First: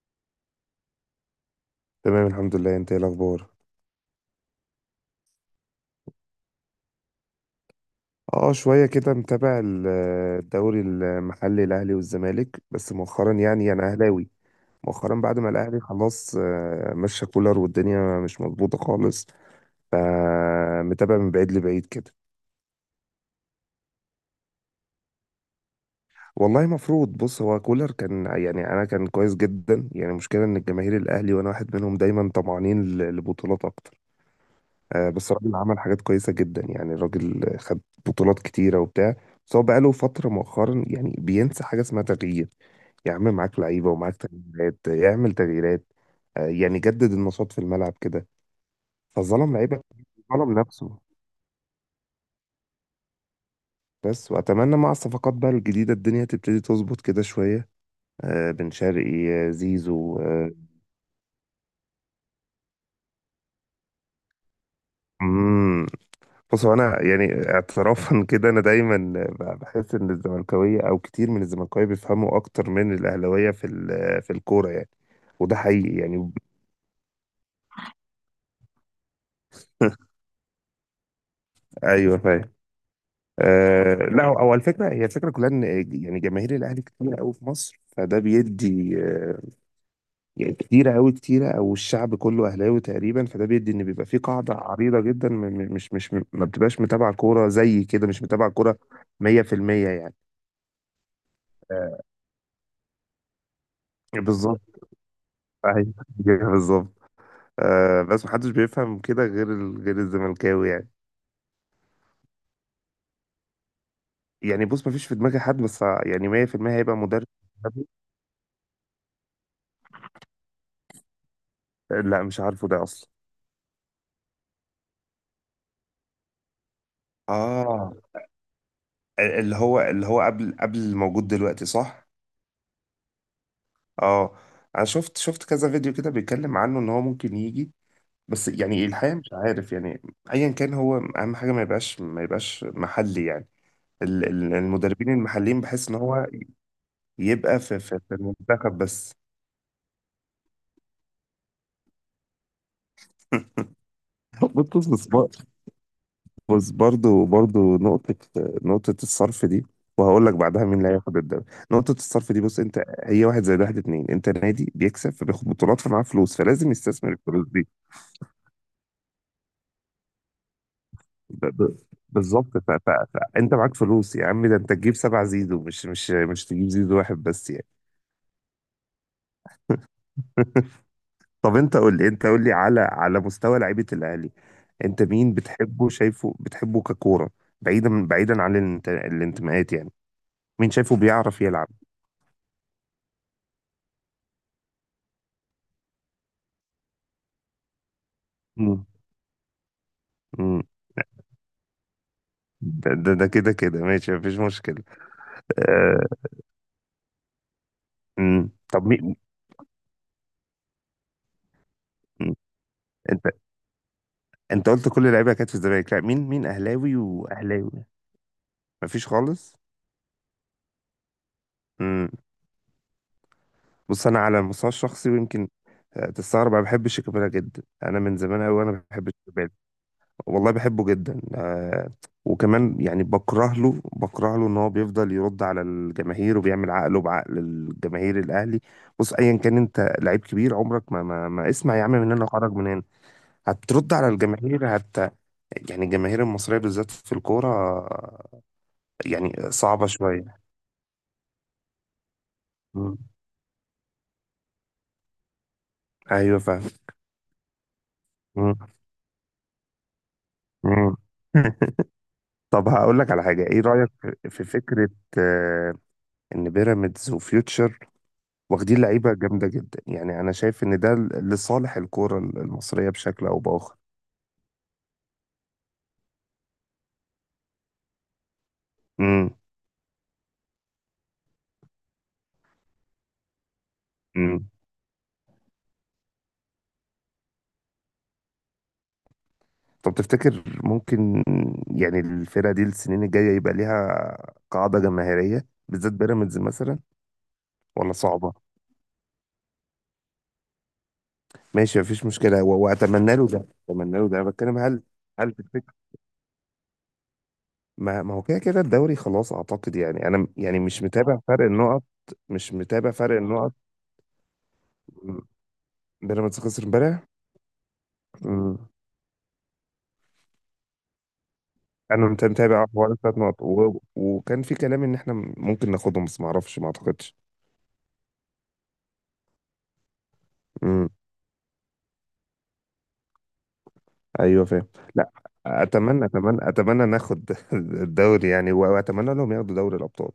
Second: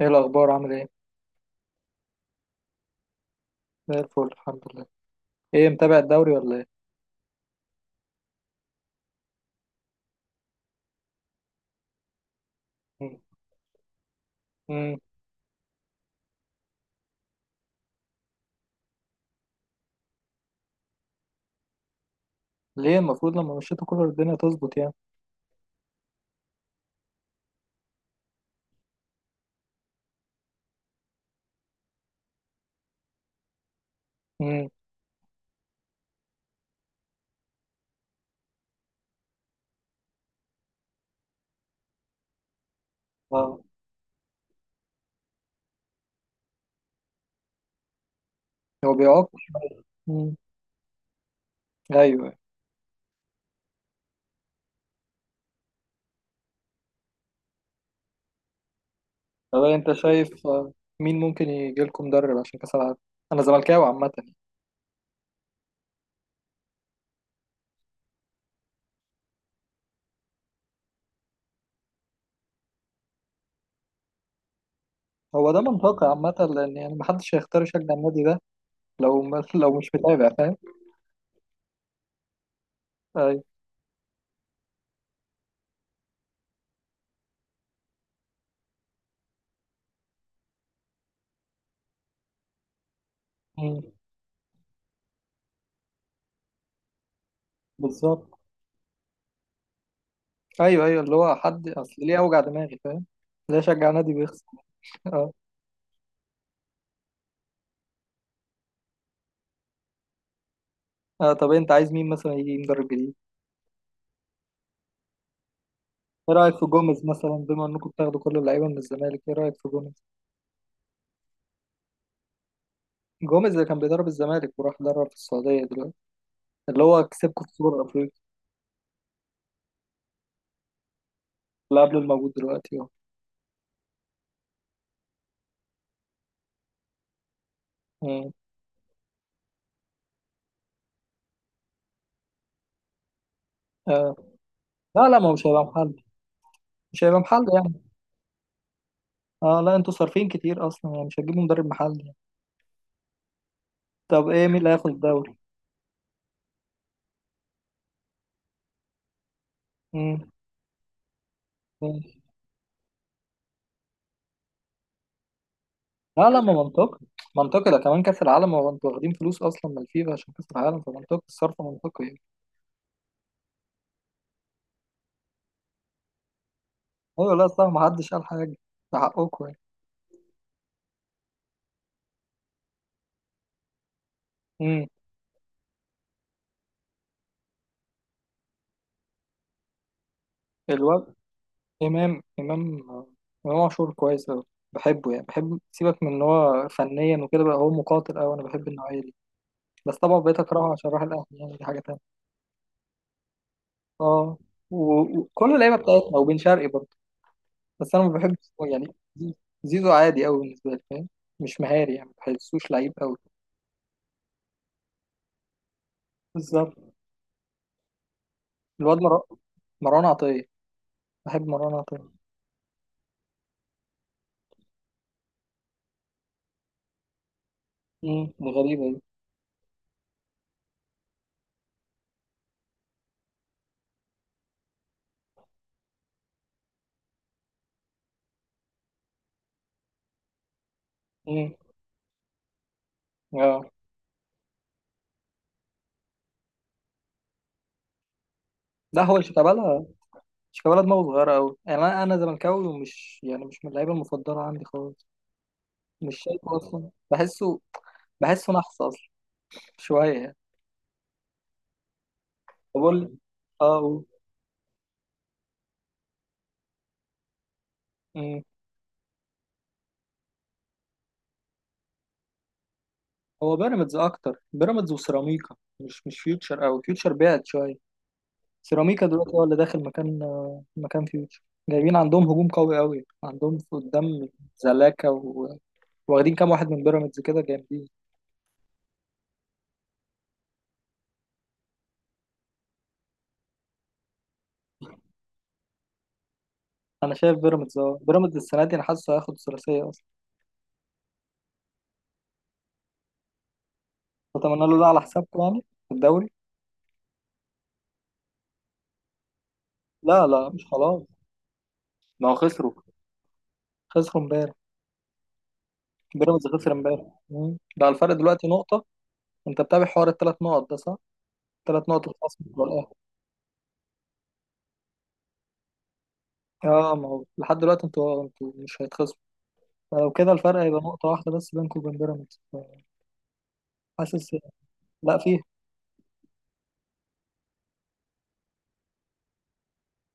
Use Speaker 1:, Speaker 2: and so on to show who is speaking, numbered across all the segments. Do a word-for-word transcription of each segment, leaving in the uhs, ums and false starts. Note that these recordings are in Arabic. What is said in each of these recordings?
Speaker 1: ايه الاخبار، عامل ايه؟
Speaker 2: تمام الحمد لله، انت ايه الاخبار؟
Speaker 1: زي الفل، الحمد لله. ايه، متابع الدوري ولا ايه؟
Speaker 2: اه شويه كده متابع ال- الدوري المحلي، الاهلي والزمالك بس
Speaker 1: مم.
Speaker 2: مؤخرا يعني. انا اهلاوي
Speaker 1: مم.
Speaker 2: مؤخرا بعد ما الاهلي خلاص آه، مشى كولر والدنيا مش مظبوطه خالص، فمتابع من بعيد لبعيد كده.
Speaker 1: ليه المفروض لما مشيتوا كولر الدنيا تظبط يعني؟
Speaker 2: والله مفروض. بص، هو كولر كان يعني انا كان كويس جدا يعني. المشكله ان الجماهير الاهلي، وانا واحد منهم، دايما طمعانين ل- لبطولات اكتر.
Speaker 1: مم.
Speaker 2: آه، بس الراجل عمل حاجات كويسة جدا يعني. الراجل خد بطولات كتيرة وبتاع. بس هو بقاله فترة مؤخرا يعني بينسى حاجة اسمها تغيير. يا عم معاك
Speaker 1: اه.
Speaker 2: لعيبة ومعاك تغييرات، يعمل تغييرات. آه، يعني جدد النشاط في الملعب كده.
Speaker 1: هو بيعاقب.
Speaker 2: فظلم لعيبة،
Speaker 1: مم.
Speaker 2: ظلم نفسه
Speaker 1: ايوه.
Speaker 2: بس. وأتمنى مع الصفقات بقى الجديدة الدنيا تبتدي تظبط كده شوية. آه، بن شرقي، آه،
Speaker 1: طب انت
Speaker 2: زيزو،
Speaker 1: شايف،
Speaker 2: آه،
Speaker 1: آه، مين ممكن يجي لكم مدرب عشان كاس العالم؟ انا زملكاوي عامه يعني.
Speaker 2: مم، بص، هو انا يعني اعترافا كده، انا دايما ب- بحس ان الزملكاويه او كتير من الزملكاويه بيفهموا اكتر من الاهلاويه في ال- في الكوره يعني.
Speaker 1: هو
Speaker 2: وده
Speaker 1: ده
Speaker 2: حقيقي
Speaker 1: منطقي
Speaker 2: يعني.
Speaker 1: عامه، لان يعني محدش هيختار يشجع النادي ده. لو ما لو مش متابع فاهم.
Speaker 2: ايوه فاهم.
Speaker 1: ايوه.
Speaker 2: آه، لا، هو هو الفكره، هي الفكره كلها ان يعني جماهير الاهلي كتير قوي في مصر، فده بيدي آه، يعني كتيره قوي، كتيره، او الشعب كله اهلاوي تقريبا، فده بيدي
Speaker 1: مم.
Speaker 2: ان بيبقى في قاعده عريضه جدا م- م- مش مش ما بتبقاش متابعه كوره. زي كده مش
Speaker 1: بالظبط.
Speaker 2: متابعه كوره مئة في المئة يعني.
Speaker 1: ايوه، ايوه اللي هو حد، اصل
Speaker 2: آه،
Speaker 1: ليه اوجع دماغي؟ فاهم؟ ليه اشجع نادي بيخسر؟
Speaker 2: بالظبط.
Speaker 1: اه.
Speaker 2: ايوه بالظبط. آه، بس محدش بيفهم كده غير ال... غير الزملكاوي يعني.
Speaker 1: آه، طب انت عايز مين مثلا يجي مدرب جديد؟
Speaker 2: يعني بص، مفيش في دماغي حد، بس يعني
Speaker 1: ايه رايك في
Speaker 2: مئة في المئة هيبقى
Speaker 1: جوميز
Speaker 2: مدرب
Speaker 1: مثلا؟ بما
Speaker 2: أجنبي.
Speaker 1: انكم بتاخدوا كل اللعيبه من الزمالك، ايه رايك في جوميز؟
Speaker 2: لا مش عارفه ده اصلا.
Speaker 1: جوميز اللي كان بيدرب الزمالك وراح يدرب في السعوديه دلوقتي، اللي هو كسبكم في سوبر
Speaker 2: اه،
Speaker 1: افريقيا.
Speaker 2: ال- اللي هو اللي هو قبل قبل الموجود دلوقتي،
Speaker 1: اللي قبل
Speaker 2: صح.
Speaker 1: الموجود دلوقتي اهو.
Speaker 2: اه، انا شفت شفت كذا فيديو كده بيتكلم عنه ان هو ممكن يجي.
Speaker 1: مم.
Speaker 2: بس يعني الحقيقه مش عارف يعني. ايا كان، هو اهم حاجه ما يبقاش ما يبقاش محلي يعني.
Speaker 1: آه.
Speaker 2: ال- ال-
Speaker 1: لا،
Speaker 2: المدربين
Speaker 1: لا، ما هو مش
Speaker 2: المحليين
Speaker 1: هيبقى
Speaker 2: بحس ان
Speaker 1: محل،
Speaker 2: هو
Speaker 1: مش هيبقى محل
Speaker 2: يبقى
Speaker 1: يعني.
Speaker 2: في في, في المنتخب بس.
Speaker 1: اه لا، انتوا صارفين كتير اصلا يعني، مش هتجيبوا مدرب محلي يعني. طب ايه، مين اللي
Speaker 2: بطل.
Speaker 1: هياخد الدوري؟
Speaker 2: بص، برضو برضو نقطة، نقطة الصرف دي. وهقول
Speaker 1: مم.
Speaker 2: لك بعدها مين اللي هياخد الدوري. نقطة
Speaker 1: مم.
Speaker 2: الصرف دي، بص، انت هي واحد زائد واحد اتنين. انت نادي بيكسب فبياخد بطولات، فمعاه
Speaker 1: لا،
Speaker 2: فلوس،
Speaker 1: لا، ما
Speaker 2: فلازم
Speaker 1: منطقي،
Speaker 2: يستثمر الفلوس دي.
Speaker 1: منطقي. ده كمان كاس العالم، هو انتوا واخدين فلوس اصلا من الفيفا عشان كاس العالم، فمنطقي
Speaker 2: ب-
Speaker 1: الصرف،
Speaker 2: ب-
Speaker 1: منطقي يعني.
Speaker 2: بالظبط. ف- ف- فانت معاك فلوس يا عم، ده انت تجيب سبع زيزو، مش مش مش تجيب زيزو واحد
Speaker 1: ايوه، لا
Speaker 2: بس
Speaker 1: صح،
Speaker 2: يعني.
Speaker 1: ما حدش قال حاجه، ده حقكم يعني.
Speaker 2: طب انت قول لي، انت قول لي على على مستوى لعيبة الاهلي،
Speaker 1: مم.
Speaker 2: انت مين بتحبه، شايفه بتحبه ككورة، بعيدا بعيدا عن الانت- الانتماءات يعني. مين شايفه
Speaker 1: الواد
Speaker 2: بيعرف يلعب؟
Speaker 1: إمام إمام إمام عاشور كويس أوي. بحبه يعني، بحب، سيبك من إن هو فنيا وكده، بقى هو مقاتل أوي، أنا بحب النوعية دي. بس طبعا بقيت
Speaker 2: مم.
Speaker 1: أكرهه عشان راح الأهلي يعني، دي حاجة تانية.
Speaker 2: ده ده, ده كده كده ماشي،
Speaker 1: أه.
Speaker 2: مفيش مشكلة.
Speaker 1: و- وكل اللعيبة
Speaker 2: آه،
Speaker 1: بتاعتنا، وبن شرقي برضه. بس أنا ما
Speaker 2: مم.
Speaker 1: بحبش هو
Speaker 2: طب
Speaker 1: يعني.
Speaker 2: مين؟
Speaker 1: زيزو. زيزو عادي أوي بالنسبة لي، فاهم؟ مش مهاري يعني، ما
Speaker 2: مم.
Speaker 1: بحسوش لعيب أوي.
Speaker 2: انت، انت قلت كل اللعيبة كانت في الزمالك. لا، مين مين
Speaker 1: بالظبط.
Speaker 2: اهلاوي واهلاوي.
Speaker 1: الواد
Speaker 2: مفيش
Speaker 1: مر-
Speaker 2: خالص.
Speaker 1: مروان عطية. بحب مروان
Speaker 2: مم.
Speaker 1: عطية.
Speaker 2: بص، انا على المستوى الشخصي، ويمكن آه، تستغرب، انا بحب شيكابالا جدا. انا من
Speaker 1: امم،
Speaker 2: زمان
Speaker 1: دي
Speaker 2: قوي
Speaker 1: غريبة
Speaker 2: وانا
Speaker 1: دي.
Speaker 2: بحب شيكابالا. والله بحبه جدا. آه، وكمان يعني بكره له بكره له ان هو بيفضل يرد على الجماهير وبيعمل عقله بعقل الجماهير الاهلي. بص، ايا كان انت لعيب كبير، عمرك ما ما, ما
Speaker 1: امم،
Speaker 2: اسمع يا عم، من هنا وخرج من هنا.
Speaker 1: اه
Speaker 2: هترد على الجماهير، هت... يعني الجماهير المصرية بالذات في الكورة
Speaker 1: لا، هو
Speaker 2: يعني
Speaker 1: شيكابالا
Speaker 2: صعبة شوية.
Speaker 1: مش كولد، دماغه صغيرة أوي يعني، أنا أنا زملكاوي
Speaker 2: مم.
Speaker 1: ومش يعني مش من اللعيبة المفضلة عندي خالص. مش
Speaker 2: أيوة
Speaker 1: شايفه
Speaker 2: فاهم.
Speaker 1: أصلا، بحسه. بحسه
Speaker 2: مم.
Speaker 1: نحس أصلا شوية يعني.
Speaker 2: مم. طب هقول
Speaker 1: بقول لي.
Speaker 2: لك على حاجة، إيه
Speaker 1: أه
Speaker 2: رأيك
Speaker 1: قول.
Speaker 2: في في فكرة آه، إن بيراميدز وفيوتشر
Speaker 1: أمم.
Speaker 2: واخدين لعيبة جامدة جدا؟ يعني أنا شايف إن ده لصالح الكورة المصرية بشكل أو
Speaker 1: هو
Speaker 2: بآخر.
Speaker 1: بيراميدز أكتر، بيراميدز وسيراميكا، مش مش فيوتشر أوي، فيوتشر بعد شوية. سيراميكا
Speaker 2: مم.
Speaker 1: دلوقتي هو اللي داخل مكان، آه، مكان فيوتشر. جايبين عندهم هجوم قوي أوي، عندهم في قدام.
Speaker 2: مم.
Speaker 1: زلاكا و... واخدين كام واحد من بيراميدز، كده جامدين.
Speaker 2: طب تفتكر ممكن يعني الفرقة دي السنين الجاية يبقى ليها قاعدة جماهيرية، بالذات بيراميدز مثلا،
Speaker 1: أنا شايف بيراميدز،
Speaker 2: ولا
Speaker 1: أه
Speaker 2: صعبة؟
Speaker 1: بيراميدز السنة دي أنا حاسه هياخد الثلاثية أصلا.
Speaker 2: ماشي مفيش مشكلة. و- وأتمنى له ده. أتمنى له ده أنا بتكلم،
Speaker 1: أتمنى له
Speaker 2: هل...
Speaker 1: ده على
Speaker 2: هل
Speaker 1: حسابكم
Speaker 2: في
Speaker 1: يعني
Speaker 2: الفكرة...
Speaker 1: في الدوري.
Speaker 2: ما ما هو كده كده الدوري خلاص، أعتقد يعني. أنا
Speaker 1: لا
Speaker 2: م-
Speaker 1: لا،
Speaker 2: يعني
Speaker 1: مش
Speaker 2: مش
Speaker 1: خلاص،
Speaker 2: متابع فرق النقط.
Speaker 1: ما هو
Speaker 2: مش
Speaker 1: خسروا.
Speaker 2: متابع فرق النقط
Speaker 1: خسروا امبارح.
Speaker 2: م، بيراميدز
Speaker 1: بيراميدز
Speaker 2: خسر
Speaker 1: خسر امبارح.
Speaker 2: امبارح.
Speaker 1: مم. ده الفرق دلوقتي
Speaker 2: م،
Speaker 1: نقطة. انت متابع حوار التلات نقط ده صح؟ ثلاث
Speaker 2: أنا
Speaker 1: نقط
Speaker 2: مت-
Speaker 1: الخصم
Speaker 2: متابع
Speaker 1: بتوع الاهلي.
Speaker 2: حوالي ثلاث نقط، و... وكان في كلام إن إحنا ممكن ناخدهم، بس ما أعرفش، ما
Speaker 1: اه، ما
Speaker 2: أعتقدش.
Speaker 1: هو لحد دلوقتي انتوا انتوا مش هيتخصموا. فلو كده الفرق هيبقى نقطة واحدة بس بينكم وبين بيراميدز. حاسس.
Speaker 2: ايوه فاهم. لا،
Speaker 1: لا فيه.
Speaker 2: اتمنى اتمنى اتمنى ناخد الدوري يعني، واتمنى لهم ياخدوا دوري الابطال.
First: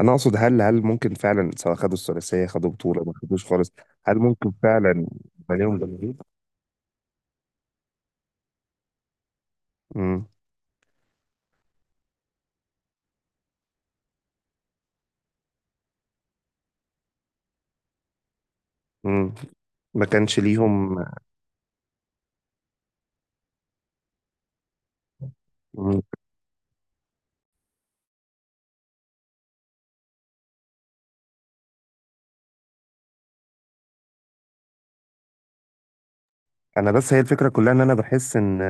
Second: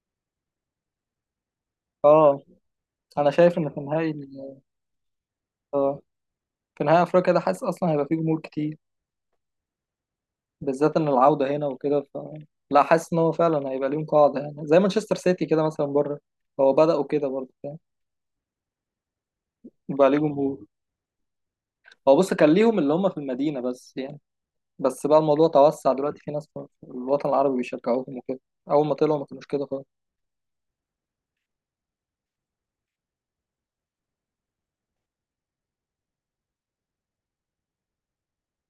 Speaker 2: انا اقصد، هل هل ممكن فعلا سواء خدوا
Speaker 1: اه،
Speaker 2: الثلاثيه، خدوا بطوله، ما
Speaker 1: انا
Speaker 2: خدوش
Speaker 1: شايف ان
Speaker 2: خالص،
Speaker 1: في نهائي
Speaker 2: هل ممكن
Speaker 1: ال-
Speaker 2: فعلا يبقى ليهم
Speaker 1: آه،
Speaker 2: جماهير؟
Speaker 1: في نهائي افريقيا ده، حاسس اصلا هيبقى فيه جمهور كتير،
Speaker 2: امم،
Speaker 1: بالذات ان العودة هنا وكده، ف لا، حاسس ان هو فعلا هيبقى ليهم قاعدة يعني، زي مانشستر سيتي كده مثلا بره. هو بدأوا كده برضه، فاهم؟
Speaker 2: امم، ما
Speaker 1: يبقى ليه
Speaker 2: كانش
Speaker 1: جمهور.
Speaker 2: ليهم.
Speaker 1: هو بص، كان ليهم اللي هم في المدينة بس يعني، بس بقى الموضوع توسع
Speaker 2: مم.
Speaker 1: دلوقتي، في ناس في الوطن العربي بيشجعوهم وكده. أول ما طلعوا ما كانوش كده خالص.
Speaker 2: انا بس هي الفكره كلها ان انا بحس ان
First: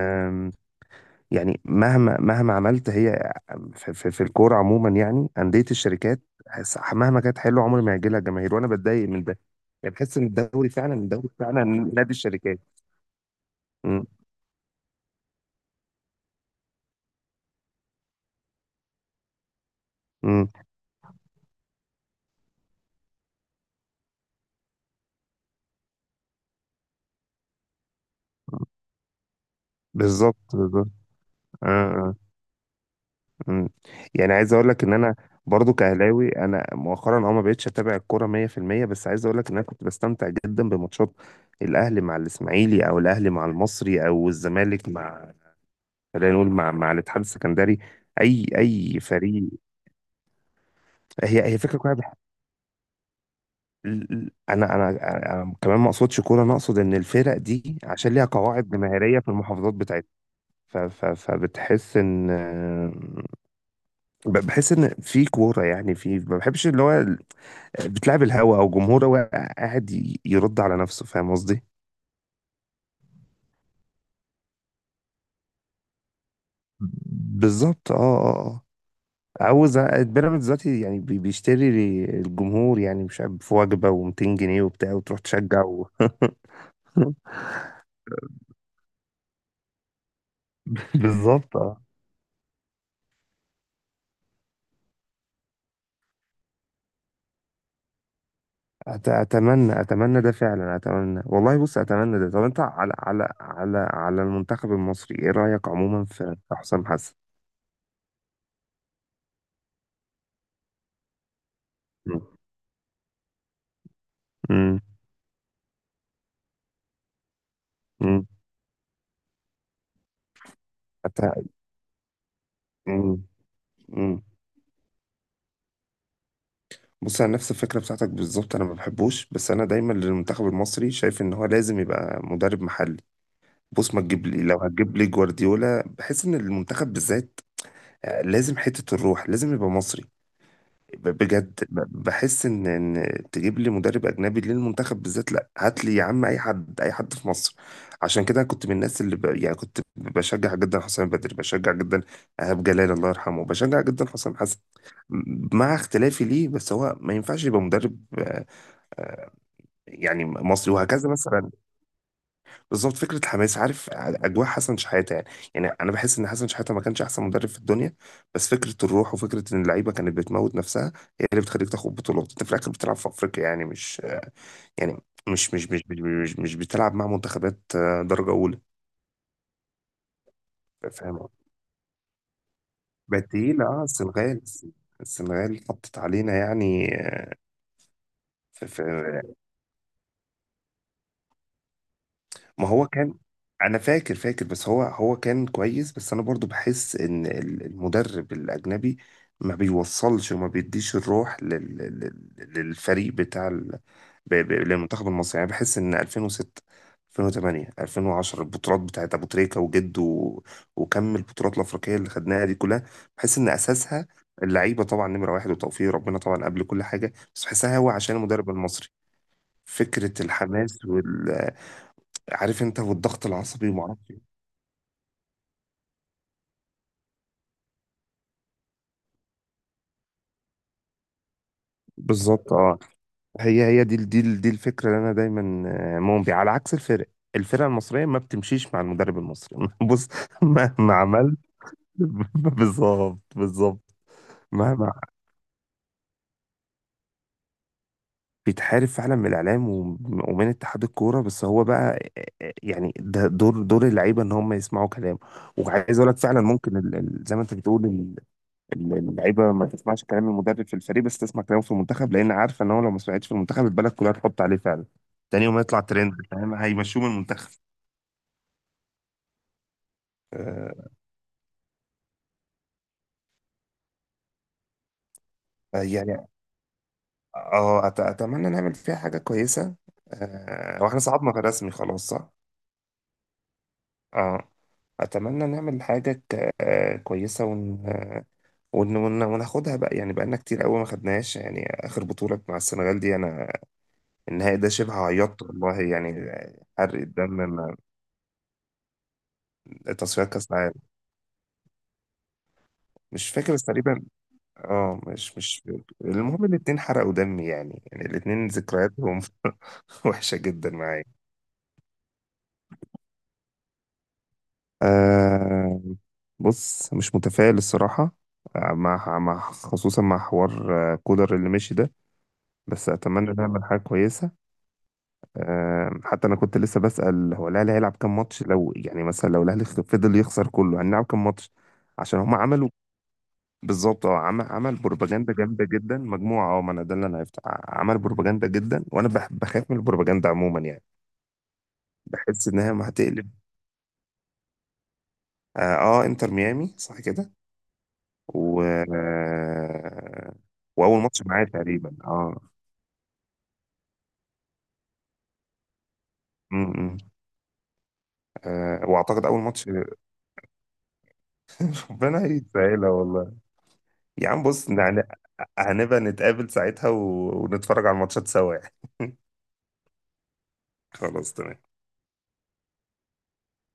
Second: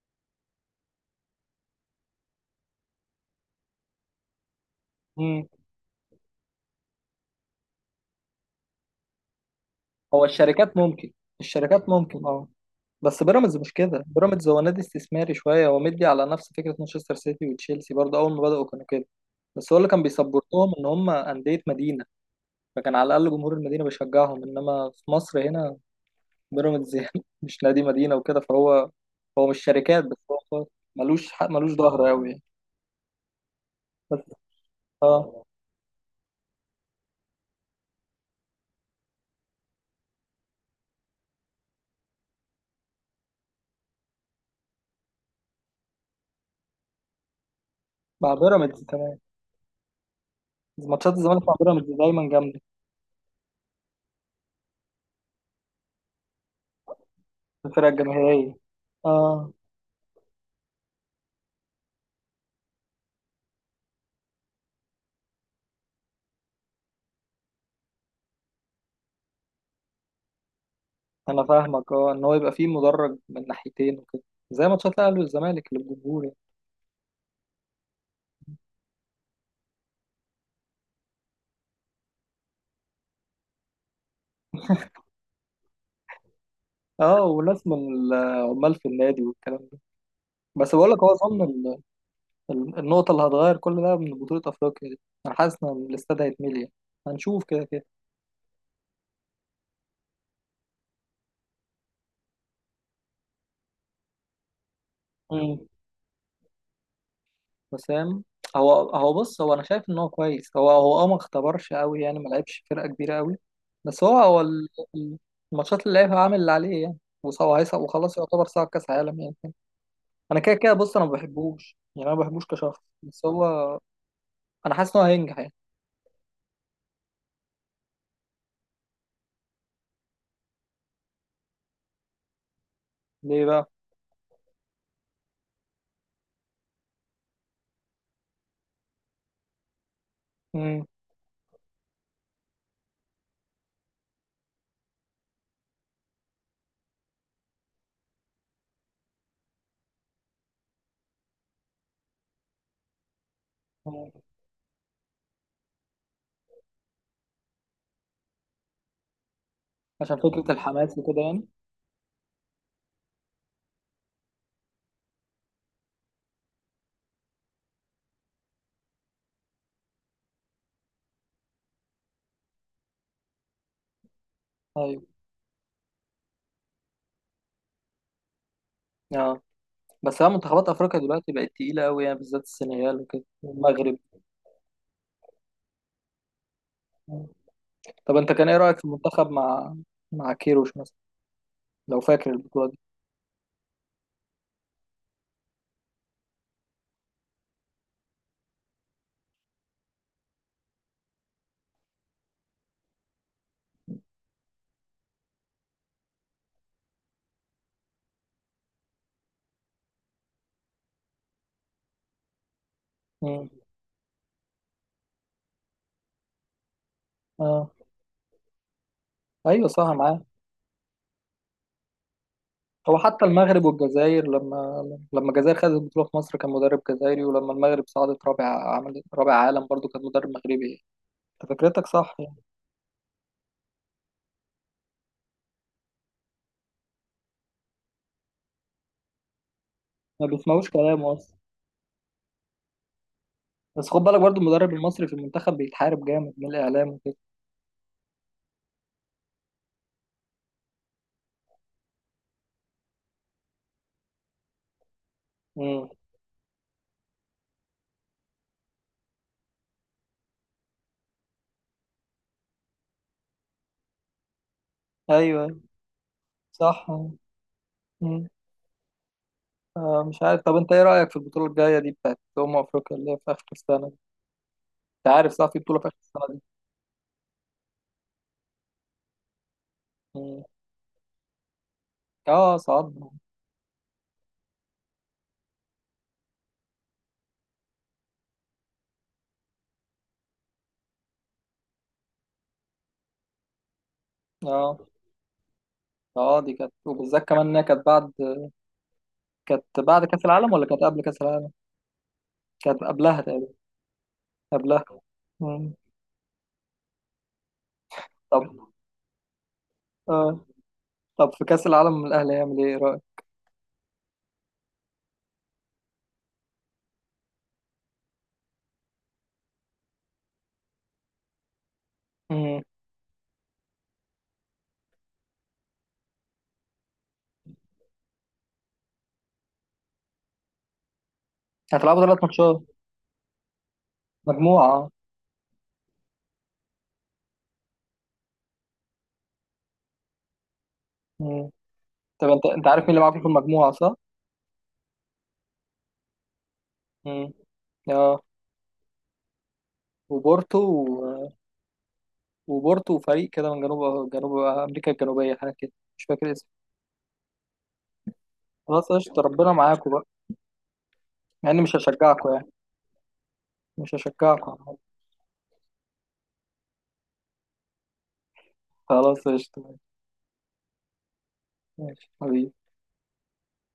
Speaker 2: يعني مهما مهما عملت هي، في, في, في الكوره عموما يعني،
Speaker 1: مم.
Speaker 2: انديه الشركات هس- مهما كانت حلوه عمر ما هيجي لها جماهير، وانا بتضايق من ده. يعني بحس
Speaker 1: هو
Speaker 2: ان الدوري
Speaker 1: الشركات
Speaker 2: فعلا،
Speaker 1: ممكن.
Speaker 2: الدوري فعلا
Speaker 1: الشركات
Speaker 2: نادي
Speaker 1: ممكن اه.
Speaker 2: الشركات.
Speaker 1: بس بيراميدز مش كده،
Speaker 2: م-
Speaker 1: بيراميدز هو نادي استثماري شوية، هو مدي على نفس فكرة مانشستر سيتي وتشيلسي برضه، أول ما بدأوا كانوا كده. بس هو اللي كان
Speaker 2: م.
Speaker 1: بيسبورتهم إن هم أندية مدينة، فكان على الأقل جمهور المدينة بيشجعهم، إنما في مصر هنا، بيراميدز يعني مش نادي مدينة وكده، فهو هو مش شركات بس،
Speaker 2: بالظبط
Speaker 1: هو هو
Speaker 2: بالظبط
Speaker 1: ملوش حق،
Speaker 2: آه،
Speaker 1: ملوش ظهر
Speaker 2: آه،
Speaker 1: أوي يعني.
Speaker 2: م.
Speaker 1: بس.
Speaker 2: يعني عايز اقول لك ان انا
Speaker 1: اه،
Speaker 2: برضو كاهلاوي، انا مؤخرا اه ما بقتش اتابع الكوره مئة في المئة. بس عايز اقول لك ان انا كنت بستمتع جدا بماتشات الاهلي مع الاسماعيلي، او الاهلي مع المصري، او الزمالك مع، خلينا نقول، مع مع الاتحاد السكندري.
Speaker 1: مع
Speaker 2: اي
Speaker 1: بيراميدز
Speaker 2: اي
Speaker 1: كمان.
Speaker 2: فريق.
Speaker 1: ماتشات الزمالك
Speaker 2: هي
Speaker 1: مع
Speaker 2: هي فكره
Speaker 1: بيراميدز
Speaker 2: كويسه بح-
Speaker 1: دايما جامده.
Speaker 2: ال- ال- انا انا انا كمان ما اقصدش كوره، انا اقصد ان الفرق دي
Speaker 1: الفرق
Speaker 2: عشان ليها
Speaker 1: الجماهيريه.
Speaker 2: قواعد جماهيريه في
Speaker 1: اه،
Speaker 2: المحافظات بتاعتها، ف- ف- فبتحس ان ب- بحس ان في كوره يعني. في، ما بحبش اللي هو ال- بتلعب الهوا، او جمهور هو قاعد ي- يرد على نفسه، فاهم
Speaker 1: انا
Speaker 2: قصدي؟
Speaker 1: فاهمك، اه ان هو يبقى فيه مدرج من ناحيتين وكده، زي ماتشات الاهلي والزمالك اللي الجمهور يعني.
Speaker 2: بالظبط. اه، اه، اه، عاوز أ- بيراميدز دلوقتي يعني بي- بيشتري الجمهور يعني، مش عارف، في وجبه و200 جنيه وبتاع وتروح تشجع و...
Speaker 1: اه، وناس من العمال في النادي والكلام ده. بس بقول لك، هو اظن
Speaker 2: بالظبط.
Speaker 1: ال- ال- النقطه اللي هتغير كل ده من بطوله افريقيا دي، انا حاسس ان الاستاد هيتملي يعني. هنشوف كده كده.
Speaker 2: أت- اتمنى اتمنى ده فعلا، اتمنى والله. بص، اتمنى ده. طب انت على على على على المنتخب المصري ايه
Speaker 1: مم.
Speaker 2: رايك عموما؟ في في حسام حسن.
Speaker 1: وسام. هو هو بص، هو انا شايف ان هو كويس، هو هو اه ما اختبرش قوي يعني،
Speaker 2: مم.
Speaker 1: ما لعبش فرقه كبيره قوي. بس هو هو ال-
Speaker 2: مم.
Speaker 1: ال- الماتشات اللي لعبها عامل اللي عليه يعني، وص- وهيصعد وخلاص،
Speaker 2: مم.
Speaker 1: يعتبر صعد كاس عالم يعني. انا كده كده بص، انا ما
Speaker 2: أت...
Speaker 1: بحبوش يعني، انا ما بحبوش كشخص،
Speaker 2: مم.
Speaker 1: بس هو
Speaker 2: مم.
Speaker 1: انا حاسس ان هو هينجح يعني.
Speaker 2: بص انا نفس الفكره بتاعتك بالظبط، انا ما بحبوش، بس انا دايما للمنتخب المصري شايف ان هو لازم يبقى مدرب محلي.
Speaker 1: ليه بقى؟
Speaker 2: بص ما تجيب لي، لو هتجيب لي جوارديولا، بحس ان المنتخب بالذات آه، لازم حته الروح لازم يبقى مصري.
Speaker 1: امم،
Speaker 2: ب- بجد، ب- بحس ان ان تجيب لي مدرب اجنبي للمنتخب بالذات، لا، هات لي يا عم اي حد، اي حد في مصر. عشان كده كنت من الناس اللي ب... يعني كنت بشجع جدا حسام بدري، بشجع جدا ايهاب جلال الله يرحمه، بشجع جدا حسام حسن مع اختلافي ليه. بس هو ما ينفعش يبقى مدرب آه،
Speaker 1: عشان
Speaker 2: يعني
Speaker 1: فكره
Speaker 2: مصري،
Speaker 1: الحماس
Speaker 2: وهكذا
Speaker 1: وكده يعني.
Speaker 2: مثلا. بالظبط، فكره الحماس، عارف اجواء حسن شحاته يعني. يعني انا بحس ان حسن شحاته ما كانش احسن مدرب في الدنيا، بس فكره الروح وفكره ان اللعيبه كانت بتموت نفسها هي اللي بتخليك تاخد بطولات. انت في الاخر بتلعب في افريقيا يعني، مش يعني،
Speaker 1: ايوه
Speaker 2: مش مش مش مش, مش, مش بتلعب مع منتخبات آه، درجه اولى.
Speaker 1: اه. بس هي منتخبات افريقيا
Speaker 2: فاهم.
Speaker 1: دلوقتي بقت تقيله قوي يعني، بالذات السنغال وكده
Speaker 2: بقت تقيله، اه
Speaker 1: والمغرب.
Speaker 2: السنغال. السنغال حطت علينا يعني. آه،
Speaker 1: طب انت كان ايه
Speaker 2: في,
Speaker 1: رايك
Speaker 2: في
Speaker 1: في المنتخب مع مع كيروش مثلا؟ لو فاكر
Speaker 2: ما
Speaker 1: البطوله دي.
Speaker 2: هو كان، انا فاكر، فاكر بس هو هو كان كويس. بس انا برضو بحس ان ال- المدرب الاجنبي ما بيوصلش وما بيديش الروح لل... لل- للفريق بتاع ال... ب... ب... للمنتخب المصري. يعني بحس ان ألفين وستة، ألفين وتمانية، ألفين وعشرة، البطولات بتاعت ابو تريكة وجد و... وكم البطولات الافريقيه اللي خدناها دي كلها، بحس
Speaker 1: مم.
Speaker 2: ان اساسها اللعيبه طبعا نمره واحد وتوفيق ربنا طبعا قبل كل حاجه، بس
Speaker 1: اه،
Speaker 2: بحسها هو عشان المدرب المصري،
Speaker 1: ايوه صح
Speaker 2: فكره
Speaker 1: معاه.
Speaker 2: الحماس وال... عارف انت،
Speaker 1: هو حتى
Speaker 2: والضغط
Speaker 1: المغرب
Speaker 2: العصبي وما اعرفش ايه.
Speaker 1: والجزائر، لما لما الجزائر خدت البطوله في مصر كان مدرب جزائري، ولما المغرب صعدت رابع، عمل رابع عالم، برضو كان مدرب مغربي يعني. انت فكرتك صح يعني.
Speaker 2: بالظبط اه. هي هي دي دي دي الفكره اللي انا دايما آه، مؤمن بيها، على عكس الفرق. الفرقه المصريه ما بتمشيش مع المدرب المصري. بص،
Speaker 1: ما بيسمعوش
Speaker 2: مهما
Speaker 1: كلام اصلا.
Speaker 2: عملت. بالظبط
Speaker 1: بس
Speaker 2: بالظبط
Speaker 1: خد بالك برضو، المدرب
Speaker 2: مهما...
Speaker 1: المصري في المنتخب بيتحارب جامد من الاعلام وكده.
Speaker 2: بيتحارب فعلا من الاعلام وم- ومن اتحاد الكوره، بس هو بقى آه، آه، يعني ده دور دور اللعيبه ان هم يسمعوا كلامه.
Speaker 1: امم.
Speaker 2: وعايز اقول لك فعلا ممكن ال- ال- زي ما انت بتقول، اللعيبه ما تسمعش كلام المدرب في الفريق، بس تسمع كلامه في المنتخب لان عارفه ان هو لو ما سمعتش في المنتخب البلد كلها تحط عليه فعلا،
Speaker 1: ايوه،
Speaker 2: تاني يوم
Speaker 1: أيوة.
Speaker 2: يطلع ترند فاهم،
Speaker 1: صح.
Speaker 2: هيمشوه من المنتخب.
Speaker 1: امم. آه مش عارف. طب انت ايه
Speaker 2: آه،
Speaker 1: رايك في البطوله الجايه دي، بتاعت امم افريقيا اللي هي في اخر السنه دي؟ انت عارف صح في بطوله في اخر
Speaker 2: يعني
Speaker 1: السنه دي؟
Speaker 2: اه، أت- اتمنى نعمل فيها حاجه كويسه.
Speaker 1: مم.
Speaker 2: آه، واحنا صعدنا في رسمي خلاص، صح؟
Speaker 1: اه صعدنا.
Speaker 2: اه، اتمنى نعمل حاجه ك... آه، كويسه ون... آه، ون... ون... وناخدها بقى يعني. بقالنا كتير قوي ما خدناهاش يعني. اخر بطوله مع السنغال دي انا، النهائي ده
Speaker 1: اه
Speaker 2: شبه عيطت والله يعني.
Speaker 1: اه، دي كانت،
Speaker 2: حرق
Speaker 1: وبالذات
Speaker 2: الدم
Speaker 1: كمان انها
Speaker 2: من
Speaker 1: كانت بعد، كانت بعد كأس
Speaker 2: تصفيات كاس
Speaker 1: العالم ولا
Speaker 2: العالم.
Speaker 1: كانت قبل كأس العالم؟ كانت قبلها
Speaker 2: مش فاكر
Speaker 1: تقريبا.
Speaker 2: بس تقريبا.
Speaker 1: قبلها.
Speaker 2: اه مش مش
Speaker 1: مم.
Speaker 2: فاكر. المهم الاتنين حرقوا دمي يعني، يعني الاتنين
Speaker 1: طب
Speaker 2: ذكرياتهم وحشة
Speaker 1: اه،
Speaker 2: جدا معايا.
Speaker 1: طب في كأس العالم الأهلي هيعمل إيه؟ إيه رأيك؟
Speaker 2: آه، بص، مش متفائل الصراحة. آه، مع مع خصوصا مع حوار آه، كولر اللي مشي ده.
Speaker 1: مم.
Speaker 2: بس أتمنى نعمل حاجة كويسة. آه حتى أنا كنت لسه بسأل، هو الأهلي هيلعب كام ماتش؟ لو يعني مثلا لو الأهلي فضل يخسر كله هنلعب كام ماتش؟
Speaker 1: هتلعبوا
Speaker 2: عشان
Speaker 1: ثلاث
Speaker 2: هم
Speaker 1: ماتشات
Speaker 2: عملوا، بالظبط اه، عمل
Speaker 1: مجموعة
Speaker 2: عمل
Speaker 1: آه.
Speaker 2: بروباجندا جامده جدا مجموعه. اه، ما انا ده اللي انا عرفته، ع- عمل بروباجندا جدا، وانا بح- بخاف من البروباجندا عموما يعني.
Speaker 1: مم. طب أنت
Speaker 2: بحس
Speaker 1: أنت
Speaker 2: انها
Speaker 1: عارف
Speaker 2: ما
Speaker 1: مين اللي معاكم في
Speaker 2: هتقلب.
Speaker 1: المجموعة صح؟
Speaker 2: اه آه، انتر ميامي صح كده.
Speaker 1: مم. اه،
Speaker 2: و آه،
Speaker 1: وبورتو. و...
Speaker 2: واول ماتش معايا تقريبا اه.
Speaker 1: وبورتو وفريق كده من جنوب جنوب أمريكا الجنوبية، حاجة كده، مش فاكر اسمه.
Speaker 2: امم إمم، آه،
Speaker 1: خلاص، قشطة،
Speaker 2: واعتقد اول
Speaker 1: ربنا
Speaker 2: ماتش.
Speaker 1: معاكم بقى، مع إني مش
Speaker 2: ربنا
Speaker 1: هشجعكم يعني.
Speaker 2: يسهلها والله.
Speaker 1: مش
Speaker 2: يا عم
Speaker 1: هشجعكم.
Speaker 2: بص يعني، هنبقى نتقابل ساعتها و... ونتفرج على الماتشات سوا يعني.
Speaker 1: خلاص قشطة.
Speaker 2: خلاص تمام.
Speaker 1: ماشي حبيبي.